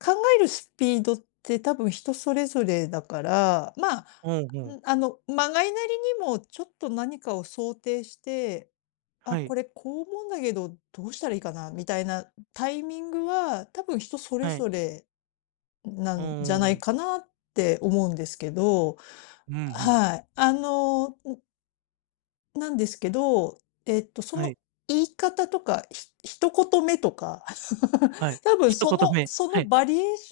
考えるスピードって多分人それぞれだから、まあ、うんうん。あの、まがいなりにもちょっと何かを想定して、あ、はい。これ、こう思うんだけど、どうしたらいいかなみたいなタイミングは、多分人それはい。ぞれなうんじゃなーいん。かなって思うんですけど、うん、ふん。はい、あの、うんなんですけど、えっと、そはの、い。言い方とか、ひ一言目とか、はい、多分一そ言の目。そはのい。バリエーシ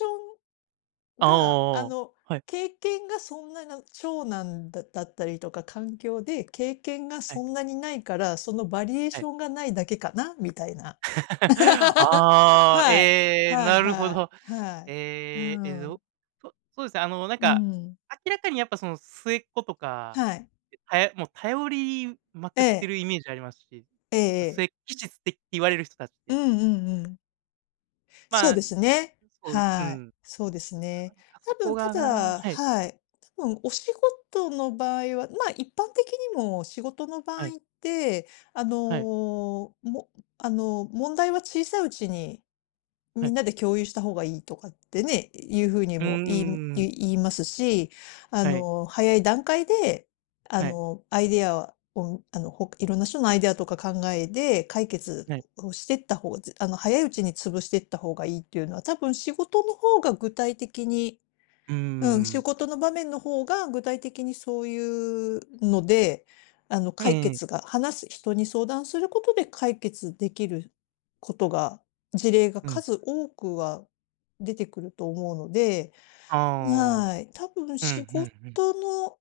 ョンあが、ああ。の、はい。経験がそんなな長男だだったりとか、環境で経験がはそい。んなにないから、そのバリエーはシい。ョンがないだけかな、みたいな。ああ、はい、ええ、はいなるほはい、ど。はい、うええ、えーぞん。そそうですね、あのなんうか、ん。明らかにやっぱその末っ子とか、はい。はやもう頼りまくってええるイメージありますし、ええま、すええ。えきちすえって言われる人たちっうて。んうんうん。そまうあ、ですね、そう、うはん。い、そうですね。なんか、そ多こ分たがなだはい。はい、多分お仕事の場合は、まあ、一般的にも仕事の場合はい。って、あはい。の、もあの、問題は小さいうちに、はみい。んなで共有した方がいいとかってね、いう風にうも言いんうん。ゆ言いますし、あはい。の、早い段階で、あはい。の、アイデアを、あの、ほかいろんな人のアイデアとか考えで解決はい。をしてった方ずあの、早いうちに潰してった方がいいっていうのは、多分仕事の方が具体的にうーうん、仕ん。事の場面の方が具体的にそういうので、あの、う解ーん。決が話す人に相談することで解決できることが、事例がうん。数多くは、出てくると思うので、ああ。はい、多分うん、仕ふん事ふん。の